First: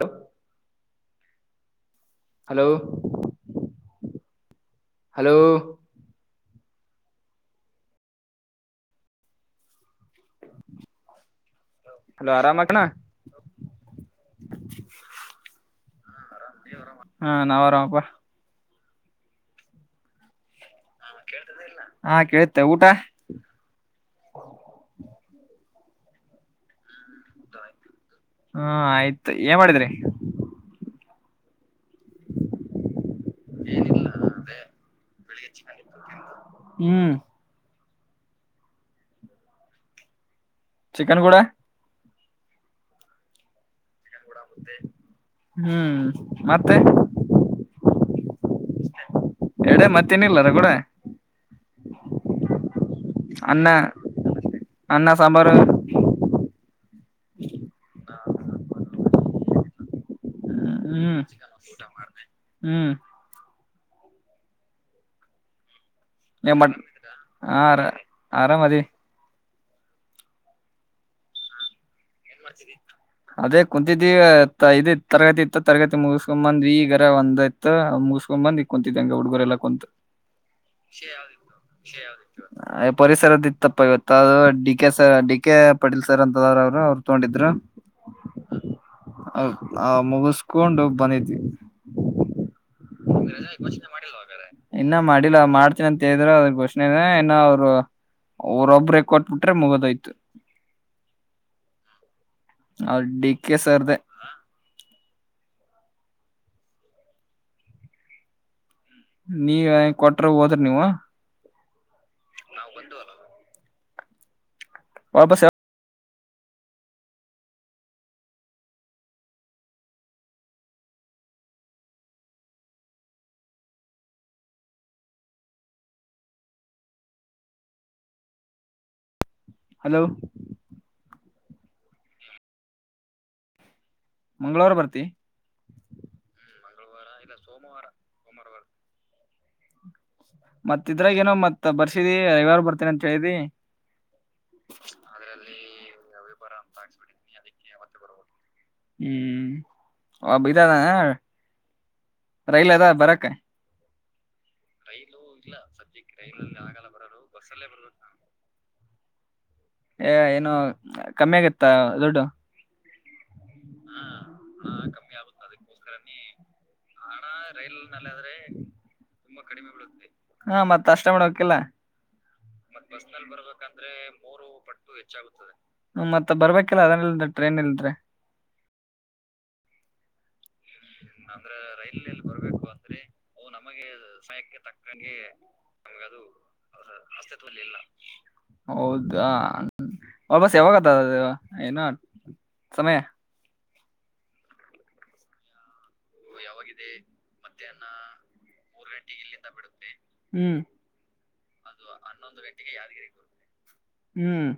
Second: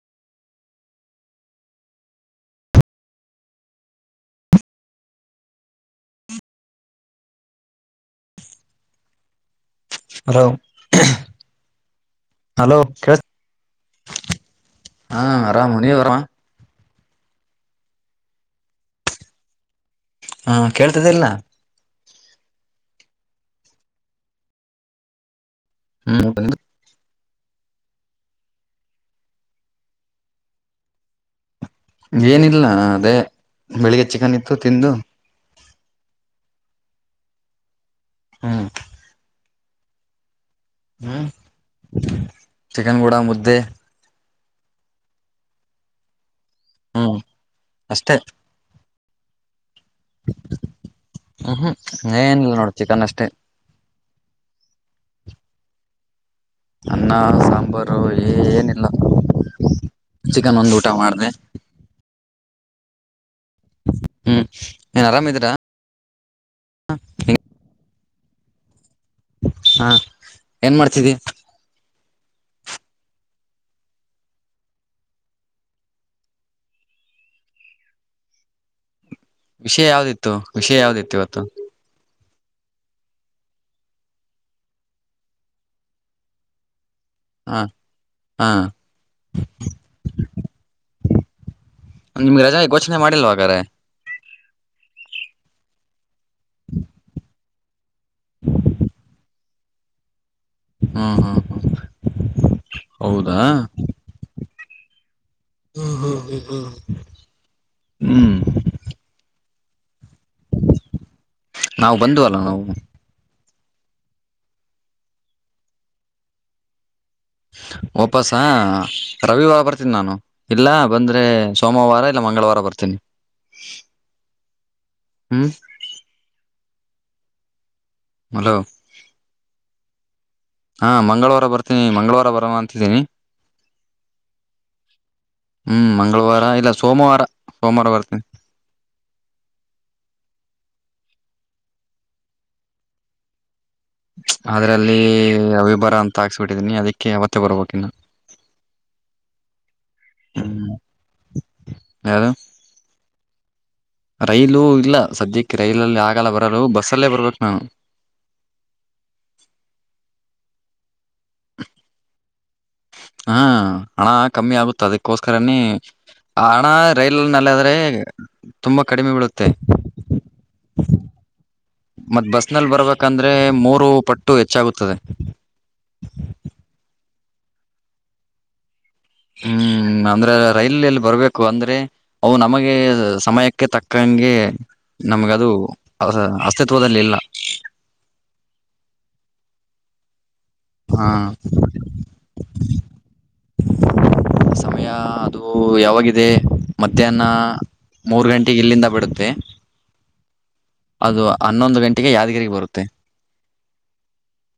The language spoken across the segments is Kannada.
ಹ [inaudible] ಹಲೋ ಹಲೋ ಹಲೋ ಹಲೋ ಕೆಳಸ ಆರಾಮ ನೀವ್ ಆರಾಮ ಹಾ ನಾವ್ ಆರಾಮಪ್ಪಾ ಹಾ ಕೇಳ್ತದ ಇಲ್ಲ ಹಾ ಕೇಳ್ತೇ ಊಟ ಹ್ಮ್ ಊಟ ಹಾ ಆಯ್ತು ಏನ್ ಮಾಡಿದ್ರಿ ಏನಿಲ್ಲ ಅದೇ ಬೆಳಿಗ್ಗೆ ಚಿಕನ್ ಇತ್ತು ತಿಂದು ಹ್ಮ್ ಹ್ಮ್ ಚಿಕನ್ ಹ್ಮ್ ಕೂಡ ಚಿಕನ್ ಕೂಡ ಮುದ್ದೆ ಹ್ಮ್ ಮತ್ತೆ ಹ್ಮ್ ಅಷ್ಟೇ [inaudible] ಎಡೆ ಮತ್ತೇನ ಇಲ್ಲ ಕೂಡ ಹ್ಮ್ ಹ್ಮ್ ಏನಿಲ್ಲ ನೋಡ ಚಿಕನ್ ಅಷ್ಟೇ ಅನ್ನ ಅನ್ನ ಸಾಂಬಾರು ಅನ್ನ ಸಾಂಬಾರು ಏನಿಲ್ಲ ಚಿಕನ್ ಒಂದು ಊಟ ಹ್ಮ್ ಮಾಡಿದೆ ಹ್ಮ್ ಹ್ಮ್ ನೀಏನ್ ಆರಾಮಿದೀರಾ ಮ ಏನ ಮಾಡ್ ಹಾರ ಆರಾಮ ಅದವಿ ಹಾ ಏನ್ ಮಾಡ್ತಿದ್ದಿ ಅದೇ ಕುಂತಿದ್ದಿ ಇದ ತರಗತಿ ಇತ್ತು ತರಗತಿ ಮುಗಸ್ಕೊಂಬಂದ್ ಈಗರ ಒಂದ ಒಂದ ಆಯ್ತ ಮುಗಸ್ಕೊಂಡ್ ಬಂದಿಕುಂತಿದ್ದ ಯಂಗ್ ಹುಡುಗರೆ ಎಲ್ಲ ಕೊಂತ ವಿಷಯ ಯಾವ್ದಿತ್ತು ವಿಷಯ ಯಾವ್ದಿತ್ತು ಇವತ್ತು ಅ ಪರಿಸರದ ಇತ್ತಪ್ಪ ಇವತ್ ಅದು D K sir D K Patil sir ಅಂತದ್ರ ಅವರು ಅವ್ರು ತೊಂಡಿದ್ರ ಹಾ ಹಾ ಆ ಮುಗಿಸಕೊಂಡು ಬಂದಿದವಿ ನಿಮ್ಗೆ ರಜ ಘೋಷಣೆ ಮಾಡಲ್ವ ಹಾಗಾದ್ರ ಮಾಡಿಲ್ವ ಹಾಗಾದ್ರೆ ಇನ್ನ ಮಾಡಿಲ್ಲ ಮಾಡ್ತನ ಅಂತ ಹೇಳಿದ್ರ ಅವರ ಘೋಷಣೆ ಇನ್ನ ಅವ್ರು ಅವರ ಒಬ್ಬರೇ ಕೊಟ್ಬಿಟ್ರೆ ಮುಗದಾಯ್ತು ಹಾ ಹಾ ಅವರ್ ಡಿ ಕೆ ಸರ್ ದೆ ಹ್ಮ್ ಹ್ಮ್ ಹ್ಮ್ ಹ್ಮ್ ಹ್ಮ್ ನೀವ ಕೊಟ್ರ ಹೋದ್ರ ನೀವು ನಾವು ಬಂದುವಲ್ಲ ನಾವು ವಾಪಾಸ್ ಯಾವ್ ಹ ಒಪ್ಪಸ ರವಿವಾರ ಬರ್ತೀನಿ ನಾನು ಇಲ್ಲ ಬಂದ್ರೆ ಸೋಮವಾರ ಇಲ್ಲ ಮಂಗಳವಾರ ಬರ್ತೀನಿ ಹ್ಮ್ [inaudible] ಹಲೋ ಹಲೋ ಹಾ ಮಂಗಳವಾರ ಬರ್ತೀನಿ ಮಂಗಳವಾರ ಬರ ಅಂತಿದ್ದೀನಿ ಮಂಗಳವಾರ ಬರ್ತಿ ಹ್ಮ್ ಮಂಗಳವಾರ ಇಲ್ಲ ಸೋಮವಾರ ಸೋಮವಾರ ಬರ್ತೀನಿ ಮತ್ ಇದ್ರಾಗ ಏನೋ ಮತ್ ಬರ್ಸಿದಿ ಯಾರು ಬರ್ತೀನ ಅಂತ ಹೇಳಿದಿ ಅದ್ರಲ್ಲಿ ಅದ್ರಲ್ಲಿ ಅವಿಭರ ಅಂತ ಹಾಕ್ಸ್ಬಿಟ್ಟಿದೀನಿ ಅದಕ್ಕೆ ಅವತ್ತೆ ಬರ್ಬೇಕ ಇನ್ನು ಹ್ಮ್ ಒಬ ಇದದ ಯಾವ್ದು ರೈಲ್ ಅದ ಬರಕ್ಕೆ ರೈಲು ಇಲ್ಲ ಸದ್ಯಕ್ಕೆ ರೈಲಲ್ಲಿ ಆಗಲ್ಲ ಇಲ್ಲ ಬರಲು ಆಗಲ್ಲ ಬಸ್ಸ ಅಲ್ಲೇ ಬರ್ಬೇಕ ಬಸ್ಸಲ್ಲೇ ನಾನು ಬರ್ [unintelligible] ಏನು ಕಮ್ಮಿ ಆಗತ್ತಾ ದೊಡ್ಡು ಹಾ ಹಣ ಕಮ್ಮಿ ಆಗುತ್ತೆ ಕಮ್ಮಿ ಅದಕ್ಕೋಸ್ಕರನೇ ಆ ನ ರೈಲ ಹಣ ನಲ್ಲಾದ್ರೆ ರೈಲ್ ನಲ್ಲಿ ಆದ್ರೆ ತುಂಬಾ ಕಡಿಮೆ ಬೀಳುತ್ತೆ [inaudible] ಹಾ ಮತ್ ಅಷ್ಟ ಮಾಡ್ಬೇಕಿಲ್ಲ ಮತ್ತತ್ ಬಸ್ ನಲ್ಲಿ ಬರ್ಬೇಕಂದ್ರೆ ಮೂರು ಪಟ್ಟು ಹೆಚ್ಚಾಗುತ್ತದೆ ಹ ಮತ್ತ ಬರ್ಬೇಕಿಲ್ಲ ಅದನ್ಲ್ದ ಟ್ರೈನ್ ಇಲ್ದ್ರೆ ಹ್ಮ್ ಅಂದ್ರೆ ರೈಲಲ್ಲಿ ಬರಬೇಕು ಅಂದ್ರೆ ರೈಲಲ್ಲಿ ಅವು ಬರ್ಬೇಕು ನಮಗೆ ಅಂದ್ರೆ ಸಮಯಕ್ಕೆ ತಕ್ಕಂಗೆ ನಮ್ಗದು ಸ್ ತಲ್ಲ ಹೌದಾ [inaudible] ಹ್ಮ ಬಸ್ ಯಾವಾಗತ್ತ ಹ ಏನ ಸಮಯ [unintelligible] ಸಮಯ ಅದು ಯಾವ ಮಧ್ಯಾಹ್ನ ಮೂರ್ ಗಂಟೆಗೆ ಇಲ್ಲಿಂದ ಬಿಡುತ್ತೆ ಹ್ಮ್ ಅದು ಹನ್ನೊಂದು ಗಂಟೆ ಹನ್ನೊಂದು ಗಂಟೆಗೆ ಯಾರಗಿ ಹ್ಮ್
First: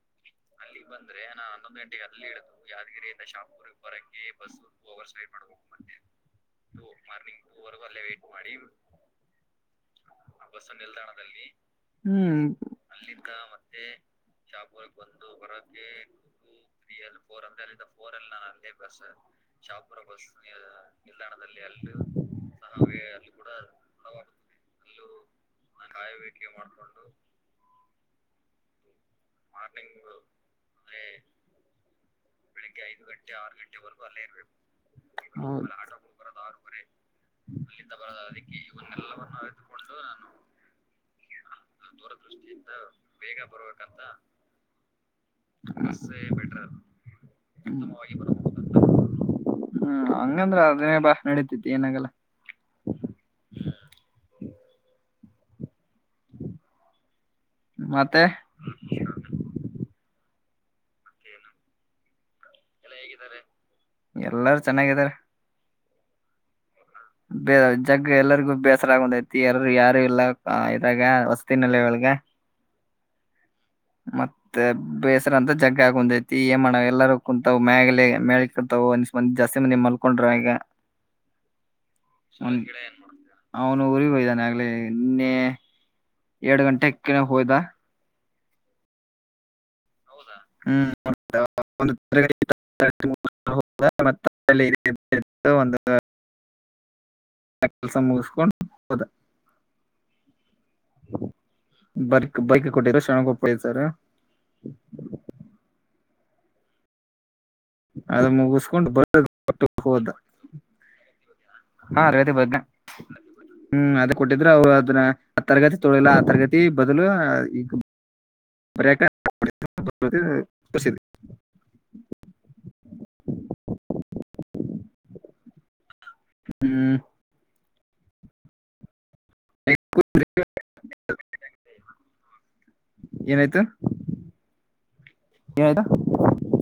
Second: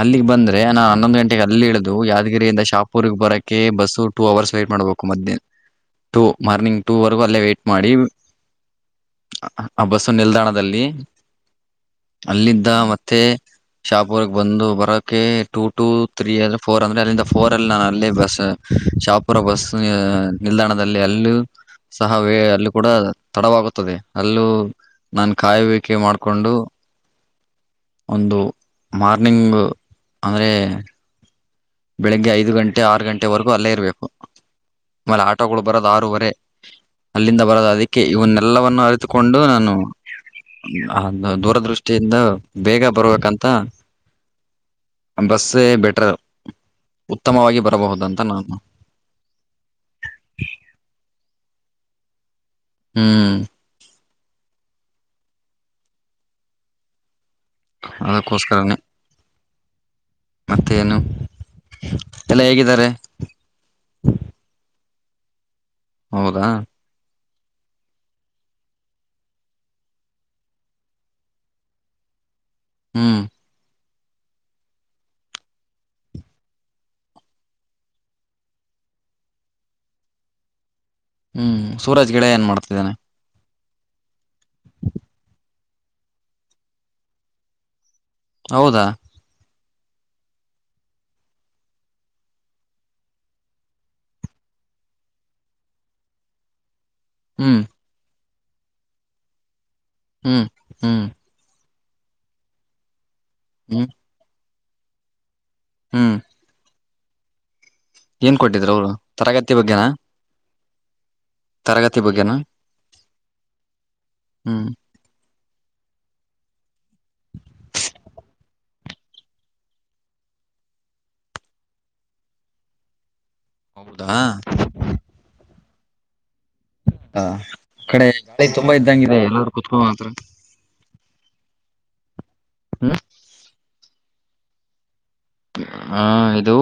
ಅಲ್ಲಿಗೆ ಬಂದೆ ಅೇ ನಾ [unintelligible] ಹನ್ನೊಂದು ಗಂಟೆಗೆ ಅಲ್ಲಿ ಇಳಿದು ಗಂಟೆಗೆ ಅಲ್ಲಿ ಇಳಿದು ಯಾದಗಿರಿಯಂದ ಶಾಪುರ್ಗ್ ಯಾದಗಿರಿಯಿಂದ ಶಾಪುರಕ್ಕೆ ಬರೋಕ್ಕೆ bus two bus hours wait ಮಾಡ್ಬೇಕು ಮಧ್ಯಾಹ್ ಟೂ ಮಾರ್ನಿಂಗ್ ಟೂ ವರೆಗೂ ಅಲ್ಲೇ ವೇಟ್ ಮಾಡಿ ಅಲ್ಲೇ ವೇಟ್ ಮಾಡಿ ಆ ಬಸ್ಸು ನಿಲ್ದಾಣದಲ್ಲಿ ಹ್ಮ್ ಅಲ್ಲಿದ್ದ ಮತ್ತೆ ಶಾಪುರಕ್ಕೆ ಬಂದು ಬರೋಕೆ ಟೂ ಟೂ ತ್ರೀ ಅಂದ್ರೆ ಫೋರ್ ಅಂದ್ರೆ ಅಲ್ಲಿಂದ ಫೋರ್ ಅಲ್ಲಿ ನಾನು ಅಲ್ಲೇ ಬಸ್ ಶಾಪುರ ಬಸ್ ನಿಲ್ದಾಣದಲ್ಲಿ ಅಲ್ಲೂ ಸಹ ವೇ ಅಲ್ಲೂ ಕೂಡ ತಡವಾಗುತ್ತದೆ ಅಲ್ಲೂ ನಾನು ಕಾಯುವಿಕೆ ಮಾಡ್ಕೊಂಡು ಒಂದು ಮಾರ್ನಿಂಗ್ ಅಂದ್ರೆ ಬೆಳಿಗ್ಗೆ ಐದು ಗಂಟೆ ಆರು ಗಂಟೆವರೆಗೂ ಅಲ್ಲೇ ಇರಬೇಕು ಆಮೇಲೆ ಆಟೋಗಳು ಹೌದು ಬರೋದ ಆರೂವರೆ ಅಲ್ಲಿಂದ ಬರದ ಅದಕ್ಕೆ ಇವನ್ನೆಲ್ಲವನ್ನು ಅರಿತುಕೊಂಡು ನಾನು ದ ದೃಷ್ಟಿಯಿಂದ ಬೇಗ ಬರ್ಬೇಕಂತ ಬಸ್ಸೇ ಬೆಟರ್ ಉತ್ತಮವಾಗಿ ಉತ್ತಮವಾಗಿ ಬರಬಹುದಂತ ನಾನು ಬರಬಹುದು ಅಂತ ಹ್ಮ್ ಹಂಗಂದ್ರ ಅದನ್ನೇ ಬಾ ನಡೀತತಿ ಏನಾಗಲ್ಲ [inaudible] ಹ್ಮ್ ಹ್ಮ [unintelligible] ಅದಕ್ಕೋಸ್ಕರನೇ ಮತ್ತೇನು ಎಲ್ಲ ಹೇಗಿದ್ದಾರೆ [inaudible] ಎಲ್ಲಾರು ಚೆನ್ನಾಗಿದಾರ ಹೌದಾ ಬೇ ಜಗ್ ಎಲ್ಲರಿಗೂ ಬೇಸರ ಆಗ ಒಂದ್ಐತಿ ಎಾರ ಯಾರು ಇಲ್ಲ ಇದಾಗ ವಸತಿನಲ್ಲಿ ಒಳಗ ಹ ಹ್ಮ್ ಮತ್ತೆ ಬೇಸರ ಅಂತ ಜಗ್ಗ ಕುಂತೈತಿ ಏ್ ಮಾಡ ಎಲ್ಲಾರೂ ಕುೂಂತವ್ ಮ್ಯಲೆ ಮೇ ಕುಂತಾವ ಒಂದ ಮಂದ್ ಜಾಸ್ತಿ ಮಂದಿ್ ಮಲ್ಕೊಂಡ್ರ ಈಗ [unintelligible] ಹ್ಮ್ ಸೂರಜ್ ಗೆಳೆಯ ಏನ್ ಮಾಡ್ತಿದ್ದಾನೆ ಅವನು ಊರಿ ಹೋಯ್ದಾನೆ ಆಗ್ಲ ನಿನ್ನೆ ಎರಡು ಗಂಟೆಕ್ಕೆ ಹೋಗಿದ್ದ ಹೌದಾ ಹ್ಮ್ ಮ ಒಂದು ಹ್ಮ್ ಎ ಕೆಲಸ ಮುಸ್ಕೊಂಡು ಹದ ಹ್ಮ್ ಹ್ಮ್ ಬರ್ಕ್ ಬೈಕ್ ಕೊಟ್ಟಿರ ಶಣಗಪ್ಪಳ ಸಾರ ಹ್ಮ್ ಹ್ಮ್ ಅದ ಏನ್ ಕೊಟ್ಟಿದ್ರು ಮುಗಿಸಕೊಂಡು ಅವರು ತರಗತಿ ಬರ್ ಬಗ್ಗೆನಾ ಹೋದ ತರಗತಿ ಹಾ ಬಗ್ಗೆನಾ ಬಗ್ಗೆ ಹ್ಮ್ ಅದ ಕೊಟ್ಟಿದ್ರೆ ಹ್ಮ್ ಅವರು ಅದನ್ನ ತರಗತಿ ತೊಳಿಲ್ಲ ಆ ತರಗತಿ ಬದಲು ಈಗ ಬಸ ಹೌದಾ ಹ್ಮ್ ಹ ಕಡೆ ತುಂಬಾ ಇದ್ದಂಗಿದೆ ಎಲ್ಲೂ ಕುೂತ್ಕೊ ಮಾತ್ರ ಹ್ಮ್ ಏನಐ್ತು ಹ ಇದು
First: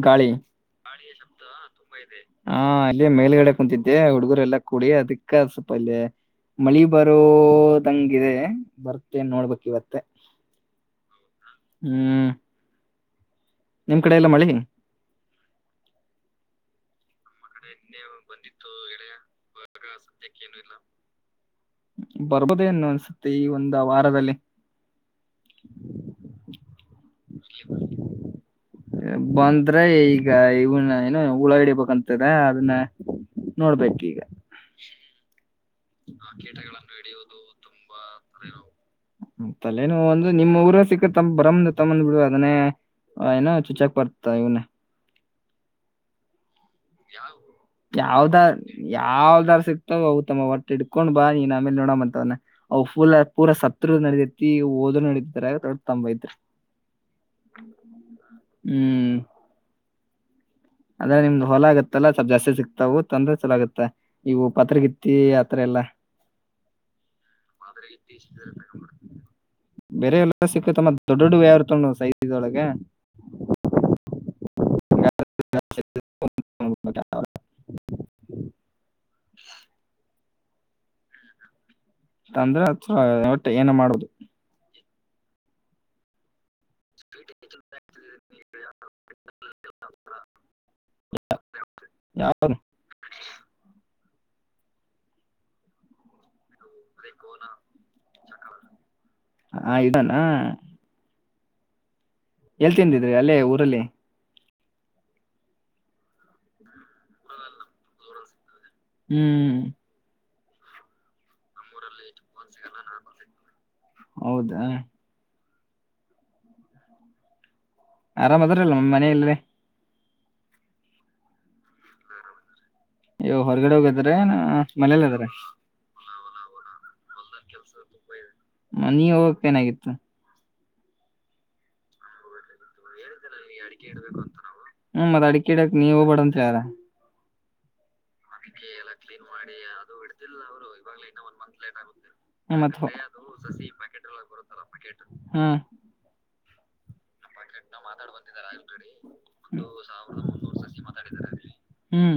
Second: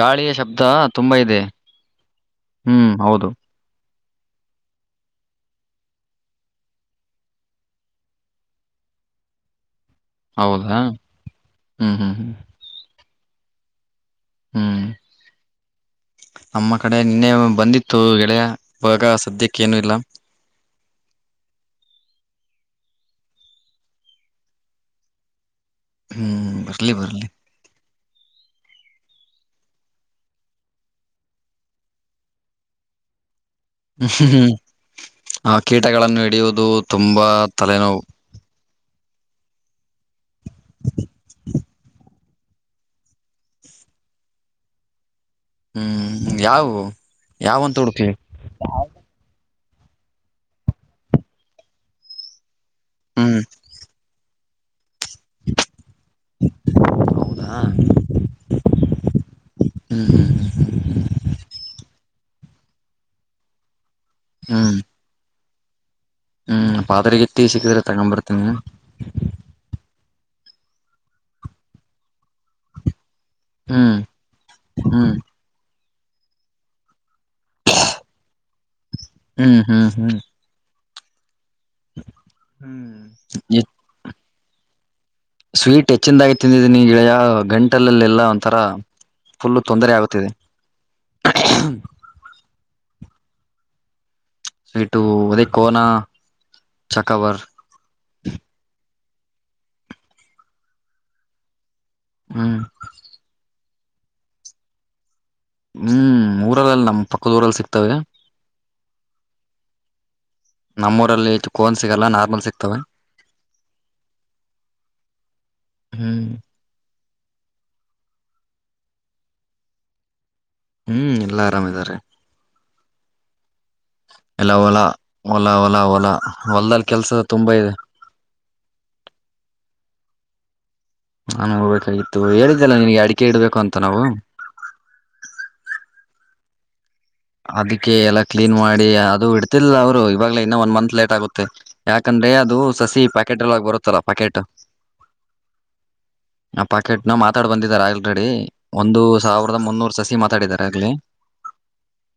ಗಾಳಿಯ ಶಬ್ದ ತುಂಬಾ ಇದೆ ತುಂಬ ಇದೆ ಹಾ ಹ್ಮ್ ಅಲ್ಲಿ ಹೌದು ಮೇಲ್ಗಡೆ ಕುೂಂತಿದ್ದೆ ಹುಡುಗರೆ ಎಲ್ಲಾ ಕುೂಡಿ ಅದಕ್ಕ ಸ್ವಲ್ಪ ಅಲ್ಲೇ ಮಳಿ ಬರೋದಂಗ ಇಿದೆ ಬರ್ತೇ ನೋಡ್ಬೇಕಕ್ ಇವತ್ತು ಹೌದಾ ಹ್ಮ್ ಹ್ಮ್ ಹ್ಮ್ ನಿಮ್ ಕಡೆ ಎಲ್ಲ ಮಳಿ ಹ್ಮ್ ನಮ್ಮ ಕಡೆ ನಿನ್ನೆ ಮ್ಮ ಕಡೆ ಬಂದಿತ್ತು ಇನ್ನೆ ಗೆಳೆಯ ಬಂದಿತ್ತು ಎಳ ಇವಾಗ ಸದ್ಯಕ್ಕೆ ಏನು ಇಾಗ ಇಲ್ಲ ಸದ್ಯಕ್ಕೆ ಏನು ಇಲ್ಲ ಬರ್ಬೋದೇ ಅನ್ನು ಅನ್ಸುತ್ತೆ ಈ ಒಂದು ವಾರದಲ್ಲಿ ಹ್ಮ್ ಬರ್ಲಿ ಬರ್ಲಿ ಬಂದ್ರ ಈಗ ಇವನ ಏನು ಹುಳ ಹಡಿಬೇಕಂತದ ಅದನ್ನ ನೋಡ್ಬೇಕ ಈಗ ಹ್ಮ್ ಆ ಕೀಟಗಳನ್ನು ಹಿಡಿಯುವುದು ತುಂಬಾ ತಲೆನೋವು ತಲೆೇನು ಒಂದು ನಿಮ್ಮ್ ಊರ ಸಿಕ್ಕ ತಮ್ಮ ಬ್ರಮ ತಮ್ಮಂದ ಬಿಡುುವ ಅದನ್ನೇ ಹಾಯ್ನ ಚೂಚಕ್ ಪಡ್ತಾ ಇವ್ ನ ಹ್ಮ್ ಯಾವ ಯಾವ್ದಾರ್ ಯಾವ್ದಾರ್ ಸಿಕ್ ಅವು ತಮ್ಮ ಒಟ್ಟ ಹಿಡ್ಕೊಂಡ್ ಬಾ ನೀನ್ ಆಮೇಲೆ ನೋಡ ಅಂತವ್ ಅವು ಫಲ ಹ್ಮ್ ಪೂರಾ ಸತ್ ನಡದ ಒ ನೋಡಿದ್ದಾರೆ ದೊಡ ತಂಬಐತ್ ಹೌದಾ ಹ್ಮ್ ಹ್ಮ ಹಾ ಹ ಅಂದ್ರೆ ನಿಮ್ದ ಹೊಲ ಆಗತ್ತಲ್ಲ ಸ್ವಲ್ಪ್ ಜಾಸ್ತಿ ಸಿಕ್ತವು ತೊಂದ್ರೆ ಚಲ ಆಗತ್ತೆ ಇವು ಹ್ಮ್ ಪತ್ರಗಿತ್ತಿ ಅತ್ರಲ್ಲ ಹ್ಮ್ ಪಾತ್ರೆಗೆ ಎತ್ತಿ ಸಿಕ್ಕಿದ್ರ ತಗೊಂಬರ್ತನಿ ಬೇರೆ ಎಲ್ಲ ಸಿಕ್ಕ ತಮ್ಮ ದೊಡ್ಡ ದೊಡ್ಡ ವ್ಯವಾರ ತೊಂಡ ಸೈದಿದೊಳಗೆ ಹ್ಮ್ ಹ್ಮ್ ಒಳಗೆ ಹ್ಮ್ ಹಾ್ ಹ್ಮ್ ತಂದ್ರೆ ಹ್ಮ್ ಅ ಹೊಟ್ಟೆ ಏನ ಮಾಡುದು ಸ್ವೀಟ್ ಹೆಚ್ಚಂದ ಆಾಗಿ ಗೆಳೆಯ ಗಂಟಲ್ಲಲ್ಲಿ ಎಲ್ಲಾ ಒಂಥರ ಫುಲ್ ತೊಂದರೆ ಆಗುತ್ತಿದೆ ್ಮ ಹ ಸಟು ಅದೇ ಕೋನ ಚಕವರ್ ಹಾ ಇದಾನ ಹ್ಮ್ ಎಲ್ ತಿಂದಿದ್ರಿ ಅಲ್ಲೇ ಊರಲ್ಲಿ ಹ್ಮ್ ಊರಲ್ಲಲ್ಲಿ ನಮ್ಮ್ ಪಕ್ಕದ ಊರಲ್ಲಿ ಸಿಕ್ತವೆ ಹ್ಮ್ ನಮ್ಮ ಊರಲ್ಲಿ ಹೆು ಕೋನ್ ಸಿಗಲ್ಲ ನಾರ್ಮಲ್ ಸಿಗ್ತವೆ ಹೌದಾ ಹ್ಮ್ ಆರಾಮ್ ಅದ್ರಲ್ ನ್ ಮನ ಇಲ್ಲ ಹ್ಮ್ ಎಲ್ಲಾ ಆರಾಮಾರೆ ಅಯ ಹೊರಗಡೆ ಹೋಗಿದ್ರ ಮನೇಲ್ಲ ಇದದ್ರ ಹೊಲ್ದಲ್ ಕೆಲ್ಸದ ತುಂಬಾ ಇದೆ ಹ ನೀ ಹೋಗಕ್ ೇನಾಗಿತ್ತು ನಾನು ಹೋಗ್ಬೇಕಾಗಿತ್ತು ಹೇಳಿದ್ದೆಲ್ಲ ನಿಗೆ ಅಡ ಹ್ಮ ಮತ್ ಅಡಿಕೆ ಇಡಕ್ ನೀವ ಹೋಗಬಡತ್ ಯಾರ ಅದ ಎಲ್ಲಾ ಕ್ಲೀನ್ ಮಾಡಿ ಅದು ಇಡ್ತಿಿಲ್ಲ ಅವರು ಇವಾಗ ಇನ್ನ ಒ ಮಂತ್ ಲೇಟ್ ಆಗುತ್ತೆ ಯಾಕಂದ್ರೆ ಅದು ಹ್ಮ್ ಮತ್ ಸಸಿ ಪ್ಯಾಕೆಟ್ ಎಲ್ಲ ಬರುತ್ತಲ್ಲ ಪ್ಯಾಕೆಟ್ ಹ್ಮ್ ಆ ಪ್ಯಾಕೆಟ್ ಇ ನಾ ಮಾತಾಡ್ ಬಂದಿದಿದ್ದಾರೆ ಆಲ್ರೆಡಿ ಒಂದು ಸಾವಿರದ ಮುನ್ನೂರು ಸಸಿ ಮಾತಾಡಿದಿದ್ದಾರೆ ಆಗ್ಲಿ ಹ್ಮ್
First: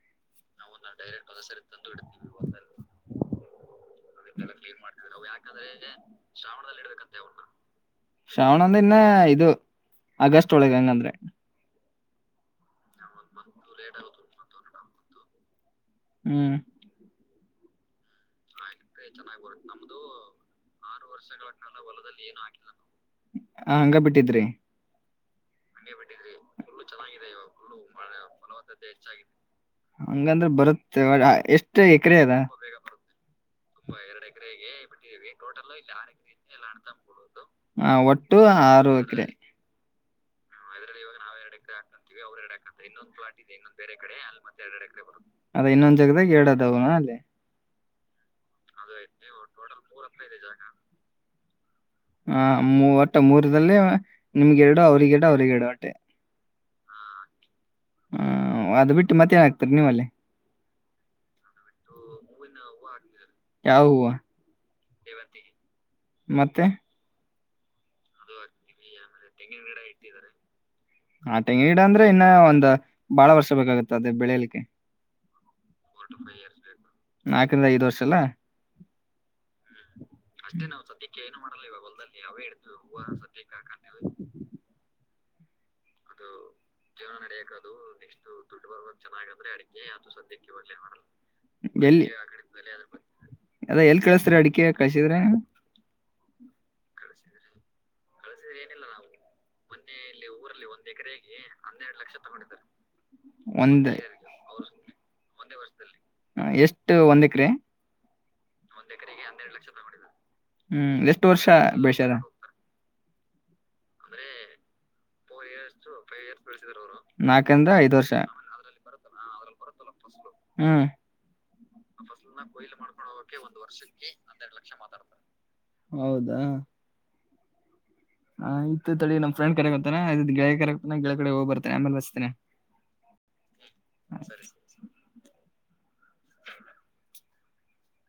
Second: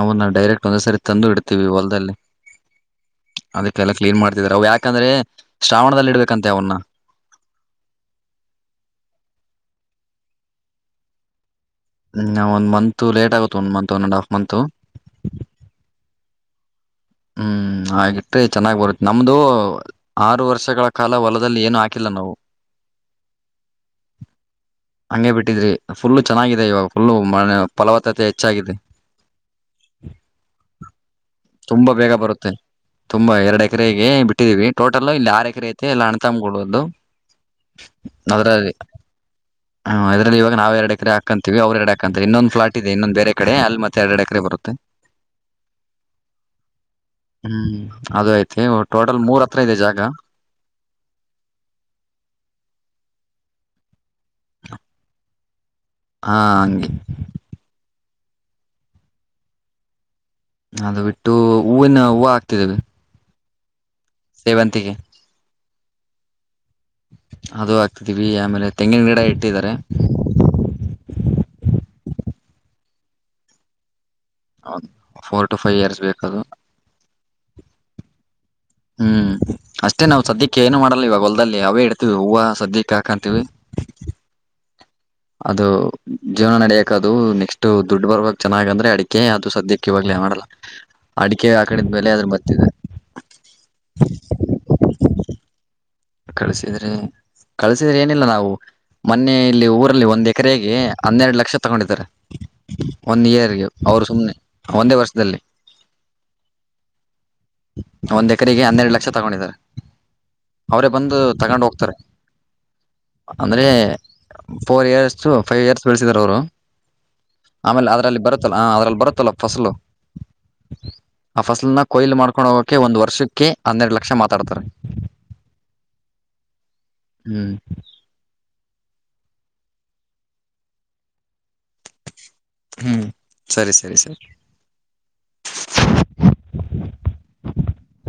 ಅವನ್ನಾ ಡೈರೆಕ್ಟ್ ಒಂದ್ಸರಿ ತಂದು ಇಡ್ತೀವಿ ಹೊಲ್ದಲ್ಲಿ ಅದಕ್ಕೆಲ್ಲ ಕ್ಲೀನ್ ಮಾಡ್ತಿದಿದ್ದಾರೆ ಅವವು ಯಾಕಂದ್ರೆ ಶ್ರಾವಣದಲ್ಲಿ ಇಡ್ಬೇಕಂತೆ ಅವನ್ನ ಶ್ರಾವಣ ಅಂದ್ರೆ ಇನ್ನ ಇದು ಆಗಸ್ಟ್ ಒಳಗ ಹಂಗಂದ್ರೆ ಹ್ಮ ಒಂದ ಮಂತತ್ ಲೇಟ್ ಆಗುತ್ತೆ ಒಂದ್ ಮತ್ ಒ ಅಂಡ್ ಹಫ್ ಮಂತತ್ ಹ್ಮ್ ಹ್ಮ್ ಹಾಗಗಿಟ್ರ ಚೆನ್ನಾಗಿ್ ಬರುತ್ತೆ ನಮ್ದು ಆರು ವರ್ಷಗಳ ಕಾಲ ಹೊಲದಲ್ಲಿ ಏನು ಹಾಕಿಲ್ಲ ನಾವು ಹ ಹಂಗ ಬಿಟ್ಟಿದ್ರಿ ಹಂಗೆ ಬಿಟ್ಟಿದ್ರಿ ಫುಲ್ಲು ಚೆನ್ನಾಗಿದೆ ಇವಾಗ ಫುಲ್ಲು ಮ ಫಲವತ್ತತೆ ಹೆಚ್ಚಾಗಿದೆ ಹಂಗಂದ್ರೆ ಬರುತ್ತೆ ಎಷ್ಟ ತುಂಬಾ ಬೇಗ ಬರುತ್ತೆ ತುಂಬಾ ಎರಡ್ ತುಂಬಾ ಎಕರೆಗೆ ಎರಡು ಬಿಟ್ಟಿದೀವಿ ಎಕರೆಗೆ ಟೋಟಲ್ ಇಲ್ಲಿ ಆರು ಎಕರೆ ಐತೆ ಎಲ್ಲ ಟ ಅಣ್ತಂಬ್ಗಳದ್ದು ಇ ಎ್ಡುದು ಆರು ವಕ್ಕ್ರ ಹ್ಮ ಇದ್ರಲ್ಲಿ ಇಾಗ ನಾವವು ಎರಡಕರೆ ಡೆ ಇಾದೆ ಬೇರೆ ಕಡೆ ಇೊಂದ ಅಲ್ಲಿ ಮತ್ತೆ ಎರಡ್ ಎಕರೆ ಬೇರೆಡೆತ್ತ ಬರುತ್ತೆ ಎರಡೆಡೆ ಬ ಇನ್ನೊಂದ ಜದ ಡದನ ಅೇ ಹ್ಮ್ ಅದು ಐತೆ ಟೋಟಲ್ ಅದು ಮೂರ್ ಹತ್ರ ಇದೆ ಟೋಟಲ್ ಜಾಗ ಮೂರ ಹತ್ರ ಇದೆ ಜಾಗ ಹ ಮೂ ಒಟ್ಟೆ ಮೂರದಲ್ಲಿ ನಿಮ್ಗೆ ಎರಡು ಅವ್ರಿಗೆ ಎರಡು ಅವ್ರಿಗೆ ಎರಡು ಅಟ್ಟೆ ಹಾ ಹಂಗಗೆ ಹ್ಮ ಅದು ಬಿಟ್ಟು ಮತ್ತೆ ಏನ್ ಆಕ್ತರಿ ನೀವಲ್ಲೇ ಅದು ಬಿಟ್ಟು ಹೂವಿನ ಹೂವು ಹಾಕ್ತಿದ್ದವಿ ಯಾವ ಹೂವು ಸೇವಂತಗೆ ಮತ್ತೆ ಅದು ಆಗ್ತಿದ್ದೀವಿ ಆಮೇಲೆ ತೆಂಗಿನ ಗಿಡ ಇಟ್ಟಿದ್ದಾರೆ ತೆಂಗಿಡ ಅಂದ್ರೆ ಇನ್ನ ಒಂದ್ ಬಾಳ ವರ್ಷ ಬೇಕಾಗುತ್ತೆ ಅದ ಬೆಳಲಿಕ್ಕೆ ಫೋರ್ ಟು ಫೈವ್ ಇಯರ್ಸ್ ಬೇಕದು ನಾಕರಿಂದ ಐದ್ ವರ್ಷ ಅಲ್ಲಾ ಹ್ಮ್ ಅಷ್ಟೇ ನಾವವು ಸದ್ಯಕ್ಕೆ ಏನು ಮಾಡಲ್ಲ ಇವಾಗ ಹೊಲ್ದಲ್ಲಿ ಅವೇ ಇಡ್ತೀವಿ ಹೂವು ಸದ್ಯಕ್ಕೆ ಹಾಕಂತೀವಿ ಅದು ಜೀವನ ನಡೆಯಕ್ ಅದು ನೆಕ್ಸ್ಟ್ ದುಡ್ಡು ಬರ್ಬಕ್ ಚೆನ್ನಾಗ ಅಂದ್ರೆ ಅಡಿಕೆ ಅದು ಸದ್ಯಕ್ಕೆ ಇವಾಗ್ಲೇ ಮಾಡಲ್ಲ ಅಡಿಕೆ ಆಾಕಡಿದ ಎಲ್ಲಿ ಮೇಲೆ ಅದನ್ನ ಬರ್ತಿದೆ ಅದ ಎಲ್ ಕೇಳಸ್ತ್ರ ಅಡಿಕೆ ಕಸಿದ್ರೆ ಕಳ್ಸಿದ್ರಿ ಕಲ್ಸ ಏನಿಲ್ಲ ನಾವು ಮೊನ್ನೆ ಇಲ್ಲಿ ಊರಲ್ಲಿ ಒಂದ್ ಎಕರೆಗೆ ಹನ್ನೆರಡು ಲಕ್ಷ ತಗೊಂಡಿದ್ದಾರೆ ಒಂದ್ ಇಯರ್ಗೆ ಒಂದ್ ಅವ್ರು ಸುಮ್ನೆ ಒಂದೇ ವರ್ಷದಲ್ಲಿ ಆ, ಎಷ್ಟು ಒಂದ್ ಎಕರೆ ಒಂದ್ ಎಕರೆಗೆ ಹನ್ನೆರಡು ಲಕ್ಷ ತಗೊಂಡಿದಿದ್ದಾರೆ ಅವರೇ ಹ್ಮ್ ಬಂದು ಎಷ್ಟು ವರ್ಷ ತಗೊಂಡು ಹೋಗ್ತಾರೆ ಬೆಳ್ಸ್ಯಾರ ಅಂದ್ರೆ ಫೋರ್ ಇಯರ್ಸ್ಸು ಫೈವ್ ಇಯರ್ಸ್ ಬೆಳೆಸಿದಾರ್ ಅವರು ನಾಲ್ಕರಿಂದ ಆಮೇಲೆ ಐದು ವರ್ಷ ಅದ್ರಲ್ಲಿ ಬರುತ್ತಲ್ಲ ಹ ಅದ್ರಲ್ಲಿ ಬರುತ್ತಲ್ಲ ಫಸಲು ಹ್ಮ್ ಆ ಫಸಲ್ನ ಕೊಯ್ಲು ಮಾಡ್ಕೊಂಡು ಹೋಗೋಕೆ ಒಂದ್ ವರ್ಷಕ್ಕೆ ಹನ್ನೆರಡು ಲಕ್ಷ ಮಾತಾಡ್ತಾರೆ ಹೌದಾ ಹ್ಮ್ ಹ್ ಇತ್ತುದಳಿ ನನ್ ಫ್ರಂಡ್ ಕರೆಗತಾನೆ [unintelligible] ಹೋಗ್ ಬರ್ತೇನೆ ಆಮೇಲ್ ಬಸ್ತೀನಿ ಹ್ಮ್ ಸರಿ ಸರಿ ಸರಿ [inaudible]